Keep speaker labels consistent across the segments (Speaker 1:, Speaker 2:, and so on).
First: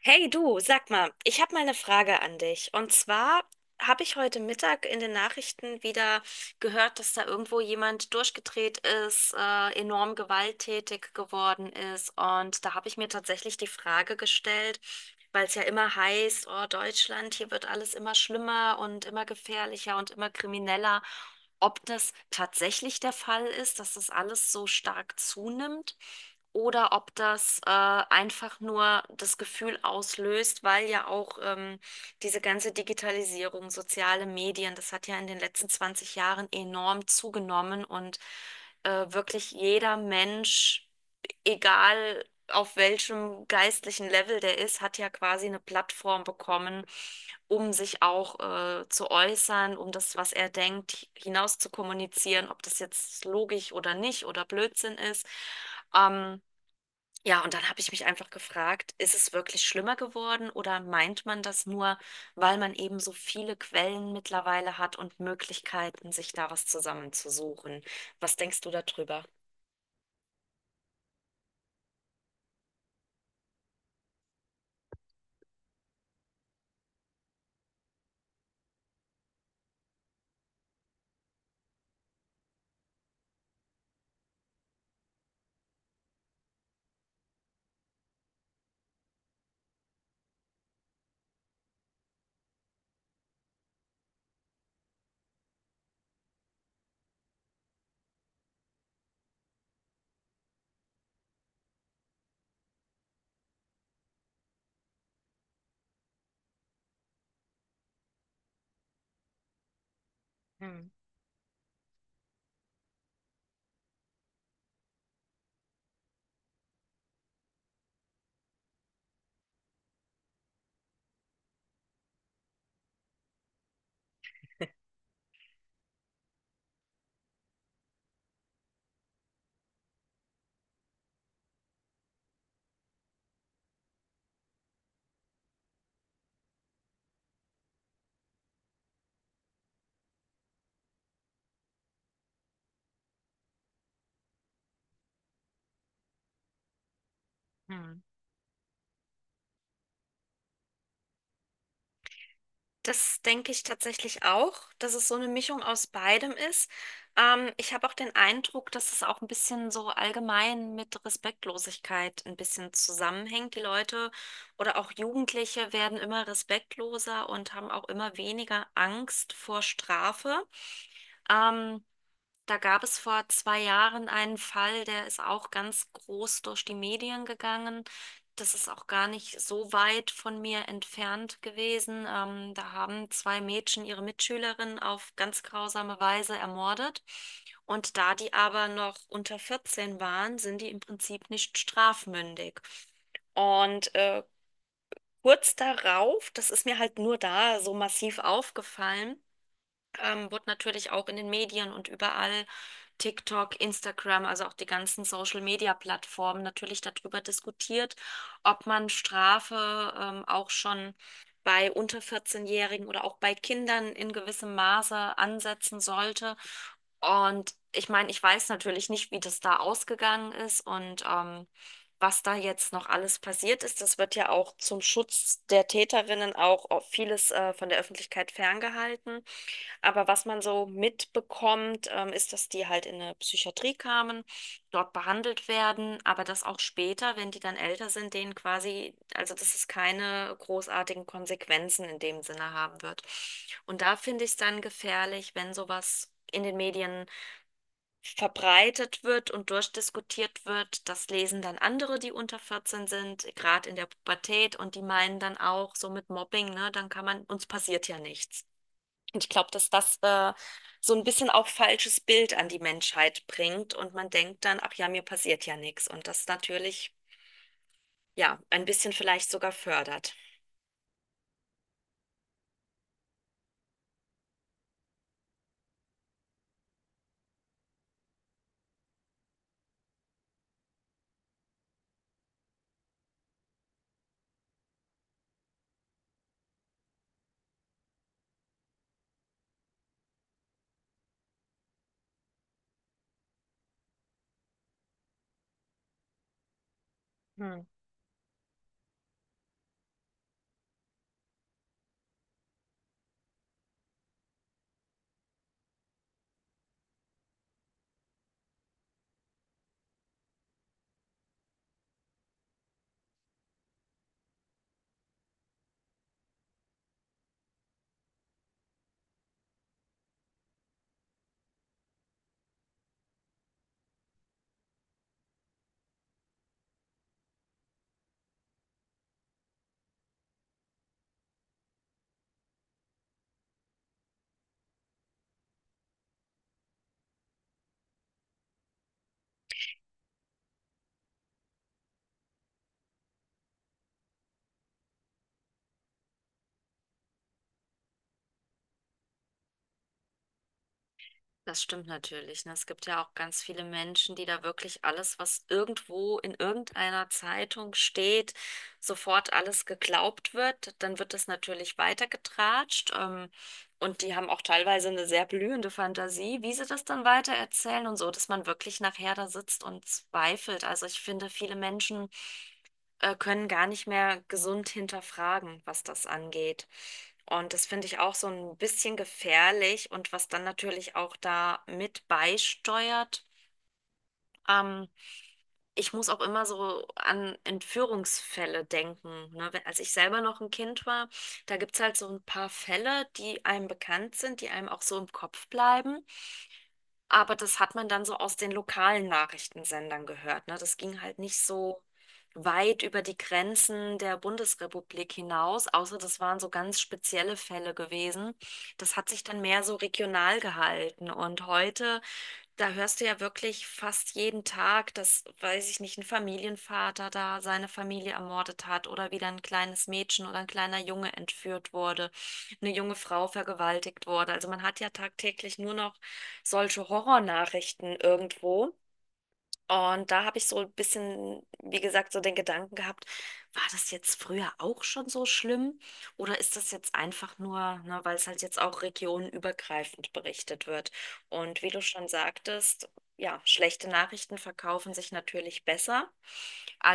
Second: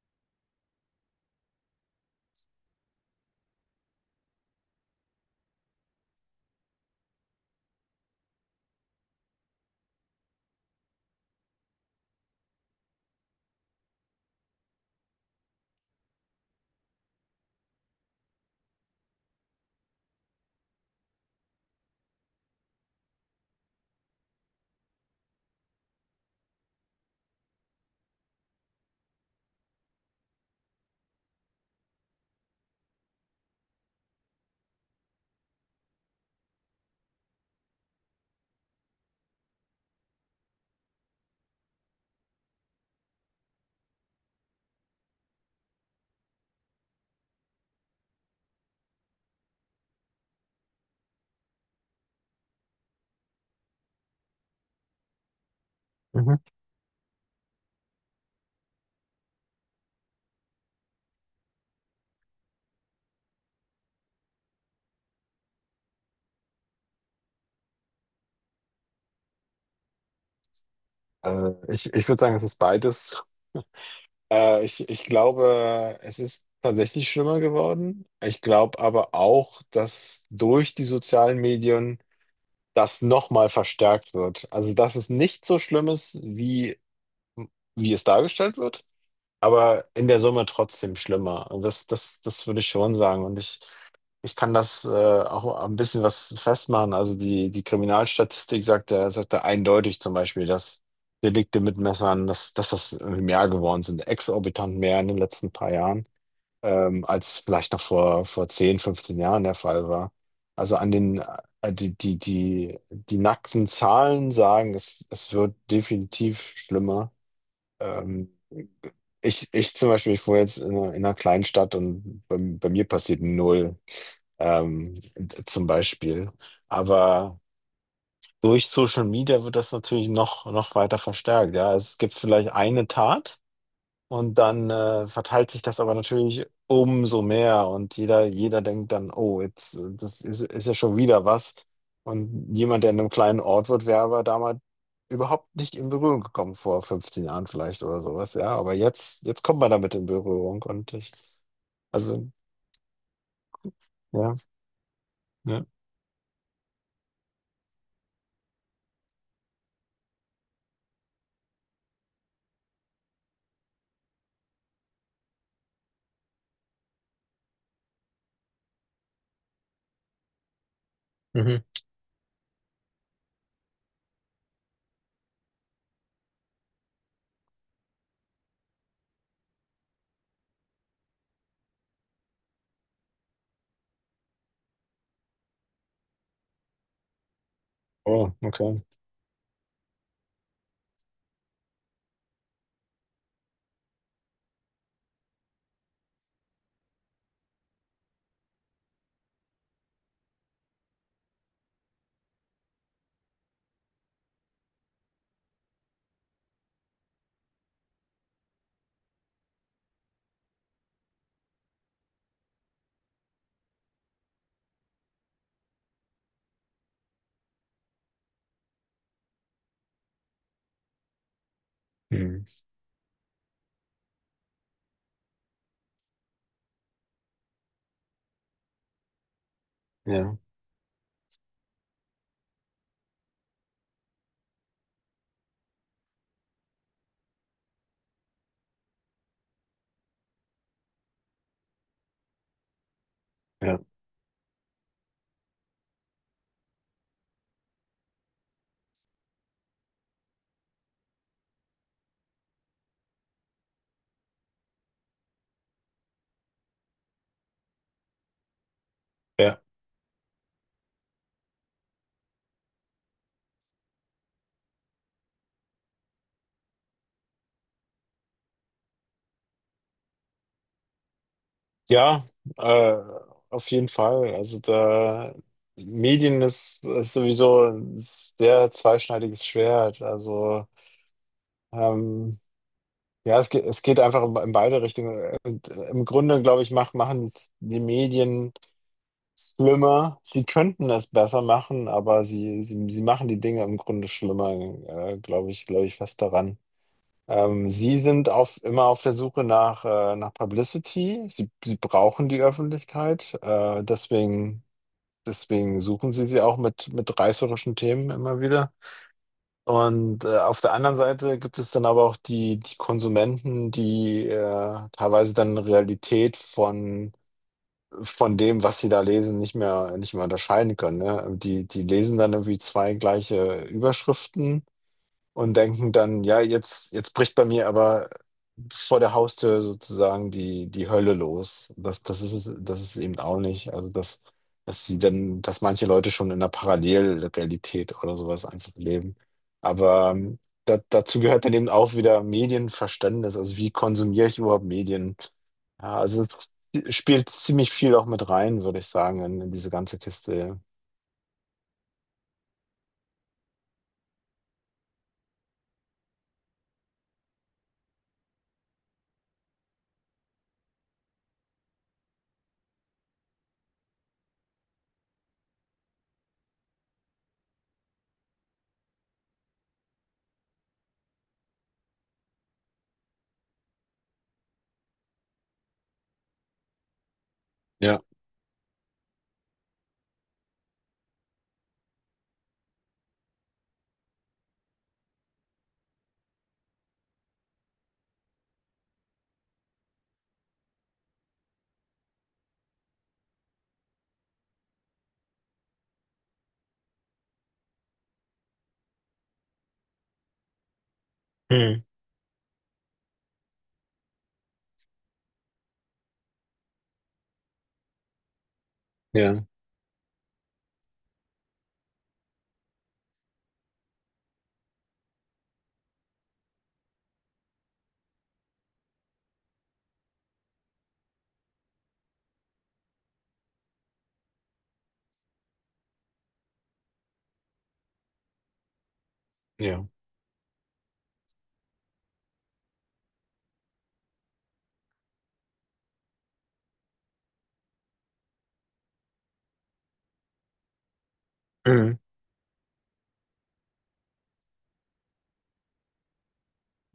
Speaker 1: Hey du, sag mal, ich habe mal eine Frage an dich. Und zwar habe ich heute Mittag in den Nachrichten wieder gehört, dass da irgendwo jemand durchgedreht ist, enorm gewalttätig geworden ist. Und da habe ich mir tatsächlich die Frage gestellt, weil es ja immer heißt, oh Deutschland, hier wird alles immer schlimmer und immer gefährlicher und immer krimineller, ob das tatsächlich der Fall ist, dass das alles so stark zunimmt oder ob das einfach nur das Gefühl auslöst, weil ja auch diese ganze Digitalisierung, soziale Medien, das hat ja in den letzten 20 Jahren enorm zugenommen. Und wirklich jeder Mensch, egal auf welchem geistlichen Level der ist, hat ja quasi eine Plattform bekommen, um sich auch zu äußern, um das, was er denkt, hinaus zu kommunizieren, ob das jetzt logisch oder nicht oder Blödsinn ist.
Speaker 2: Mhm.
Speaker 1: Ähm, ja, und dann habe ich mich einfach gefragt, ist es wirklich schlimmer geworden oder meint man das nur, weil man eben so viele Quellen mittlerweile hat und Möglichkeiten, sich da was zusammenzusuchen? Was denkst du darüber?
Speaker 2: Ich würde sagen, es ist beides. Ich glaube, es ist tatsächlich schlimmer geworden. Ich glaube aber auch, dass durch die sozialen Medien das nochmal verstärkt wird. Also, dass es nicht so schlimm ist, wie es dargestellt wird, aber in der Summe trotzdem schlimmer. Und das würde ich schon sagen. Und ich kann das auch ein bisschen was festmachen. Also die Kriminalstatistik sagt da eindeutig zum Beispiel, dass Delikte mit Messern, dass das irgendwie mehr geworden sind, exorbitant mehr in den letzten paar Jahren, als vielleicht noch vor 10 15 Jahren der Fall war. Also
Speaker 1: Hm,
Speaker 2: die nackten Zahlen sagen, es wird definitiv schlimmer. Ähm, ich zum Beispiel, ich wohne jetzt in einer kleinen Stadt und bei mir passiert null, zum Beispiel. Aber durch Social Media wird das natürlich noch weiter verstärkt. Ja, es gibt vielleicht eine Tat. Und dann verteilt sich das aber natürlich umso mehr und jeder denkt dann, oh, jetzt, das ist ja schon wieder was. Und jemand, der in einem kleinen Ort wird, wäre aber damals überhaupt nicht in Berührung gekommen, vor 15 Jahren vielleicht oder
Speaker 1: hm.
Speaker 2: sowas, ja. Aber jetzt kommt man damit in Berührung also,
Speaker 1: Das denke ich tatsächlich
Speaker 2: ja,
Speaker 1: auch, dass es so eine Mischung
Speaker 2: ja.
Speaker 1: aus beidem ist. Ich habe auch den Eindruck, dass es auch ein bisschen so allgemein mit Respektlosigkeit ein bisschen zusammenhängt. Die Leute oder auch Jugendliche werden immer respektloser und haben auch immer weniger Angst vor Strafe.
Speaker 2: Mhm.
Speaker 1: Ähm, Da gab es vor 2 Jahren einen Fall, der ist auch ganz groß durch die Medien gegangen. Das ist auch gar nicht so weit von mir entfernt gewesen. Da haben zwei Mädchen ihre Mitschülerin auf ganz grausame Weise ermordet. Und da
Speaker 2: Oh,
Speaker 1: die aber
Speaker 2: okay.
Speaker 1: noch unter 14 waren, sind die im Prinzip nicht strafmündig. Und kurz darauf, das ist mir halt nur da so massiv aufgefallen, wurde natürlich auch in den Medien und überall, TikTok, Instagram, also auch die ganzen Social-Media-Plattformen, natürlich darüber diskutiert, ob man Strafe auch schon bei unter 14-Jährigen oder auch bei Kindern in gewissem Maße ansetzen sollte. Und ich meine, ich weiß natürlich nicht, wie das da ausgegangen ist und was da
Speaker 2: Hm.
Speaker 1: jetzt noch alles passiert ist. Das wird ja auch zum Schutz der Täterinnen auch vieles von der Öffentlichkeit ferngehalten. Aber was
Speaker 2: Ja,
Speaker 1: man so mitbekommt, ist, dass die halt in eine Psychiatrie kamen, dort behandelt werden, aber dass auch später, wenn die dann älter sind, denen quasi, also dass es keine großartigen Konsequenzen in dem Sinne haben wird.
Speaker 2: ja,
Speaker 1: Und da finde ich es dann gefährlich, wenn sowas in den Medien verbreitet wird und durchdiskutiert wird. Das lesen dann andere, die unter 14 sind, gerade in der Pubertät, und die meinen dann auch so mit Mobbing, ne, dann kann man, uns passiert ja nichts. Und ich glaube,
Speaker 2: ja.
Speaker 1: dass das so ein bisschen auch falsches Bild an die Menschheit bringt und man denkt dann, ach ja, mir passiert ja nichts. Und das natürlich, ja, ein bisschen vielleicht sogar fördert.
Speaker 2: Ja, äh, auf jeden Fall. Also da Medien ist sowieso ein sehr zweischneidiges Schwert. Also ähm, ja, es geht einfach in beide Richtungen. Und im Grunde, glaube ich, machen es die Medien schlimmer. Sie könnten es besser machen, aber sie machen die Dinge im Grunde schlimmer, glaube ich fest daran.
Speaker 1: Hm.
Speaker 2: Sie sind immer auf der Suche nach Publicity. Sie brauchen die Öffentlichkeit. Deswegen suchen Sie sie auch mit reißerischen Themen immer wieder. Und auf der anderen Seite gibt es dann aber auch die Konsumenten, die teilweise dann Realität von dem, was sie da lesen, nicht mehr unterscheiden können. Ne? Die lesen dann irgendwie zwei gleiche Überschriften und denken dann, ja, jetzt bricht bei mir aber vor der Haustür sozusagen die Hölle los. Das ist es eben auch nicht. Also dass manche Leute schon in einer Parallelrealität oder sowas einfach leben. Aber dazu gehört dann eben auch wieder Medienverständnis. Also wie konsumiere ich überhaupt Medien? Ja, also es spielt ziemlich viel auch mit rein, würde ich sagen, in diese ganze Kiste.
Speaker 1: Das stimmt natürlich. Ne? Es gibt ja auch ganz viele Menschen, die da wirklich alles, was irgendwo in irgendeiner Zeitung steht, sofort alles geglaubt wird. Dann wird das natürlich weitergetratscht. Und die haben auch teilweise eine sehr blühende Fantasie, wie sie das dann weitererzählen und so, dass man wirklich nachher da sitzt und zweifelt. Also ich finde, viele Menschen können gar nicht mehr gesund hinterfragen, was das angeht. Und das finde ich
Speaker 2: Ja.
Speaker 1: auch so ein bisschen gefährlich und was dann natürlich auch da mit beisteuert. Ähm, Ich muss auch immer so an Entführungsfälle denken. Ne? Wenn, als ich selber noch ein Kind war, da gibt es halt so ein paar Fälle, die einem bekannt sind, die einem auch so im Kopf bleiben. Aber das hat man dann so aus den lokalen Nachrichtensendern gehört, ne? Das ging halt nicht
Speaker 2: Ja.
Speaker 1: so
Speaker 2: Hm,
Speaker 1: weit über die Grenzen der Bundesrepublik hinaus, außer das waren so ganz spezielle Fälle gewesen. Das hat sich dann
Speaker 2: ja.
Speaker 1: mehr so regional gehalten. Und heute, da hörst du ja wirklich fast jeden Tag, dass, weiß ich nicht, ein Familienvater da seine Familie ermordet hat oder wieder ein kleines Mädchen oder ein kleiner Junge entführt wurde, eine junge Frau vergewaltigt wurde. Also man hat ja tagtäglich nur noch solche Horrornachrichten irgendwo.
Speaker 2: Ja.
Speaker 1: Und da habe ich so ein bisschen, wie gesagt, so den Gedanken gehabt, war das jetzt früher auch schon so schlimm oder ist das jetzt einfach nur, ne, weil es halt jetzt auch regionenübergreifend berichtet wird? Und wie du
Speaker 2: Hm,
Speaker 1: schon sagtest, ja, schlechte Nachrichten verkaufen sich natürlich besser,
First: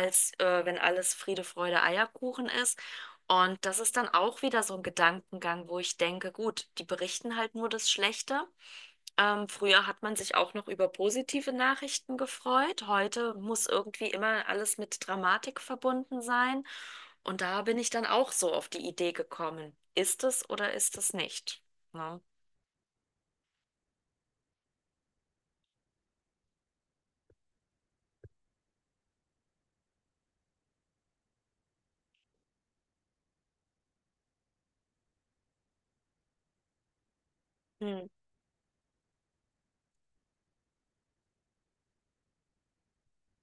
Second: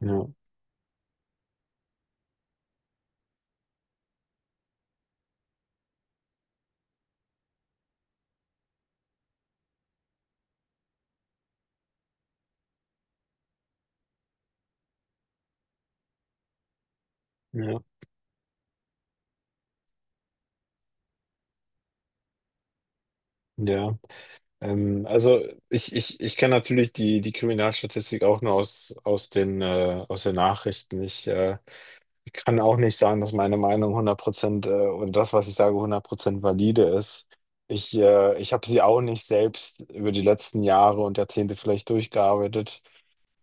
Speaker 2: ja.
Speaker 1: wenn alles Friede, Freude, Eierkuchen ist. Und das ist dann auch wieder so ein Gedankengang, wo ich denke, gut, die berichten halt nur das Schlechte. Früher hat man sich auch noch über positive Nachrichten gefreut. Heute muss irgendwie immer alles mit Dramatik verbunden sein. Und da bin
Speaker 2: Ja.
Speaker 1: ich dann auch so auf die Idee gekommen. Ist es oder ist es nicht? Ne?
Speaker 2: Ja. Also ich kenne natürlich die Kriminalstatistik auch nur aus den Nachrichten. Ich kann auch nicht sagen, dass meine Meinung 100% und das, was ich sage, 100% valide ist. Ich,
Speaker 1: Hm,
Speaker 2: äh, ich habe sie auch nicht selbst über die letzten Jahre und Jahrzehnte vielleicht durchgearbeitet.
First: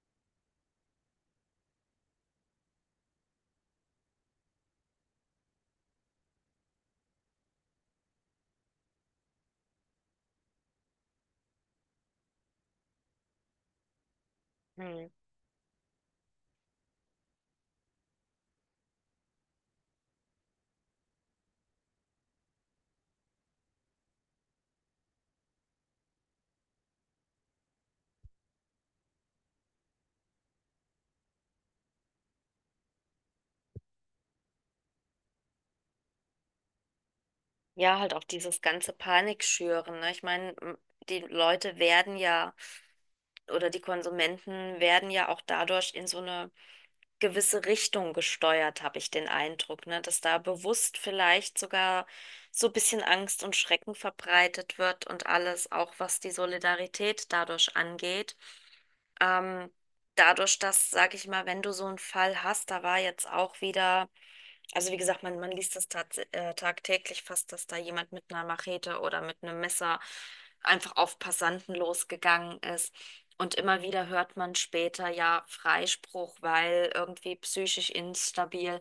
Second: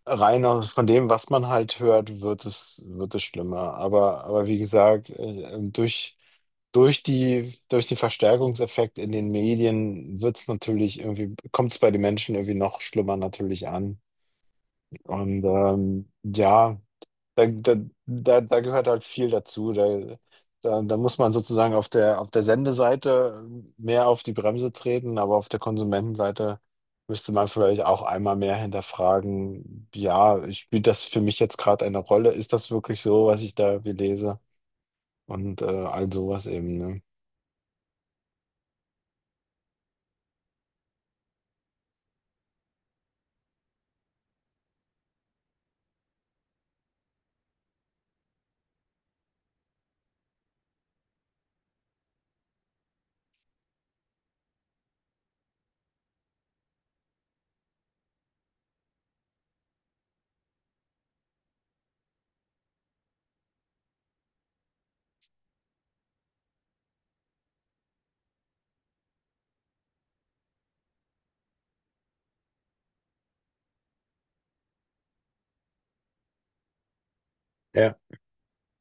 Speaker 2: Rein aus von dem, was man halt hört, wird es schlimmer. Aber wie gesagt, durch den Verstärkungseffekt in den Medien wird es natürlich irgendwie, kommt es bei den Menschen irgendwie noch schlimmer natürlich an.
Speaker 1: hm.
Speaker 2: Und ja. Da, da, da gehört halt viel dazu. Da muss man sozusagen auf der Sendeseite mehr auf die Bremse treten, aber auf der Konsumentenseite müsste man vielleicht auch einmal mehr hinterfragen, ja, spielt das für mich jetzt gerade eine Rolle? Ist das wirklich so, was ich da irgendwie lese? Und all sowas eben, ne?
Speaker 1: Ja, halt auch dieses ganze Panikschüren. Ne? Ich meine, die Leute werden ja, oder die Konsumenten werden ja auch dadurch in so eine gewisse Richtung gesteuert, habe ich den Eindruck, ne? Dass da bewusst vielleicht sogar so ein bisschen Angst und Schrecken verbreitet wird und alles, auch was die Solidarität dadurch angeht. Ähm, Dadurch, dass, sag ich mal, wenn du so einen Fall hast, da war jetzt auch wieder. Also wie gesagt, man liest das tats tagtäglich fast, dass da jemand mit einer Machete oder mit einem Messer einfach auf Passanten losgegangen ist. Und immer wieder hört man später ja Freispruch, weil irgendwie psychisch
Speaker 2: Ja,
Speaker 1: instabil.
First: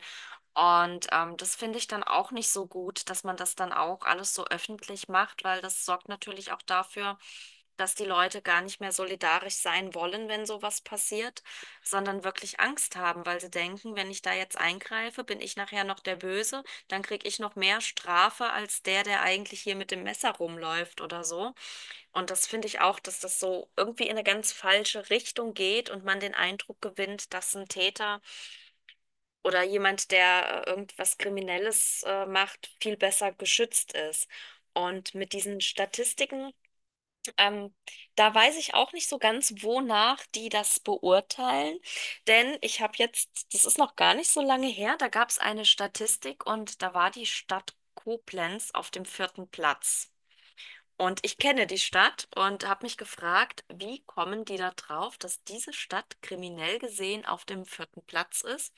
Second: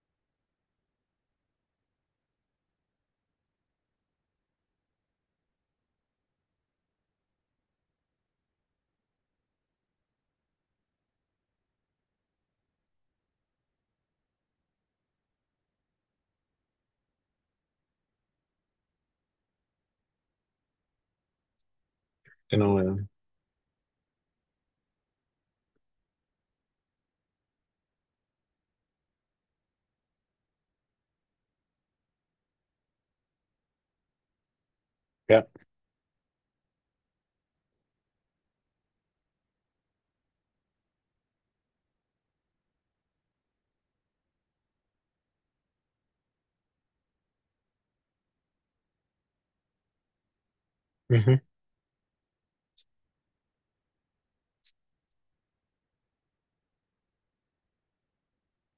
Speaker 1: Und das finde ich dann auch nicht so gut, dass man das dann auch alles so öffentlich macht, weil das sorgt natürlich auch dafür, dass die Leute gar nicht mehr solidarisch sein wollen, wenn sowas passiert, sondern wirklich Angst haben, weil sie denken, wenn ich da jetzt eingreife, bin ich nachher noch der Böse, dann kriege ich noch mehr Strafe als der, der eigentlich hier mit dem Messer rumläuft oder so. Und das finde
Speaker 2: genau,
Speaker 1: ich
Speaker 2: ja.
Speaker 1: auch, dass das so irgendwie in eine ganz falsche Richtung geht und man den Eindruck gewinnt, dass ein Täter oder jemand, der irgendwas Kriminelles macht, viel besser geschützt ist. Und mit
Speaker 2: Ja.
Speaker 1: diesen Statistiken, ähm, da weiß ich auch nicht so ganz, wonach die das beurteilen. Denn ich habe jetzt, das ist noch gar nicht so lange her, da gab es eine Statistik und da war die Stadt Koblenz auf dem vierten Platz. Und ich
Speaker 2: Mhm.
Speaker 1: kenne die Stadt und habe mich gefragt, wie kommen die da drauf, dass diese Stadt kriminell gesehen auf dem vierten Platz ist?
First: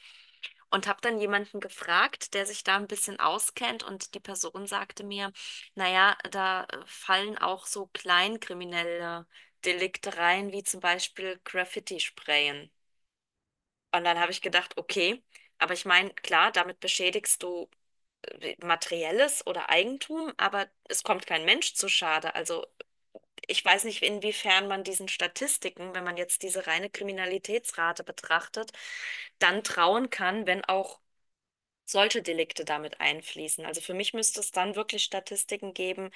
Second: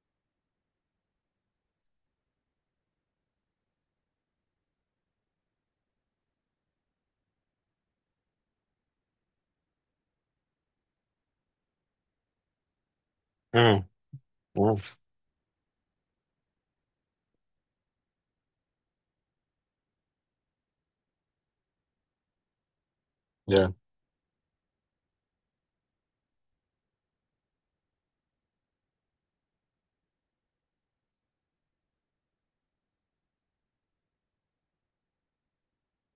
Speaker 1: Und habe dann jemanden gefragt, der sich da ein bisschen auskennt, und die Person sagte mir, naja, da fallen auch so kleinkriminelle Delikte rein, wie zum Beispiel Graffiti-Sprayen.
Speaker 2: Ja.
Speaker 1: Und dann habe ich
Speaker 2: Ja.
Speaker 1: gedacht, okay, aber ich meine, klar, damit beschädigst du Materielles oder Eigentum, aber es kommt kein Mensch zu Schade. Also ich
Speaker 2: Ja.
Speaker 1: weiß nicht, inwiefern man diesen Statistiken, wenn man jetzt diese reine Kriminalitätsrate betrachtet, dann trauen kann, wenn auch solche Delikte damit einfließen. Also für mich müsste es dann wirklich Statistiken geben,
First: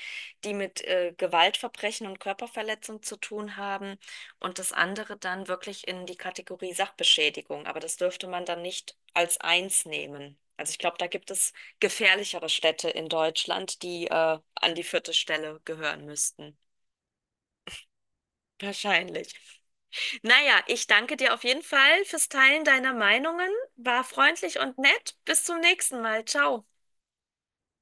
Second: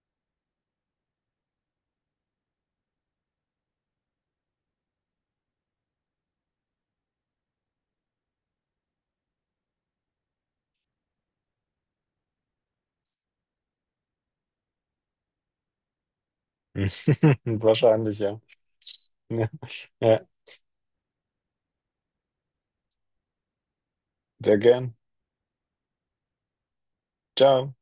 Speaker 1: die mit Gewaltverbrechen und Körperverletzung zu tun haben, und das andere dann wirklich in die Kategorie Sachbeschädigung. Aber das dürfte man dann nicht als eins nehmen. Also ich glaube, da gibt es gefährlichere Städte in Deutschland, die an die vierte Stelle gehören müssten.
Speaker 2: Wahrscheinlich, ja.
Speaker 1: Wahrscheinlich.
Speaker 2: Ja, ja,
Speaker 1: Naja, ich danke dir auf jeden Fall fürs Teilen deiner Meinungen. War
Speaker 2: sehr
Speaker 1: freundlich und
Speaker 2: gern.
Speaker 1: nett. Bis zum nächsten Mal. Ciao.
Speaker 2: Ciao.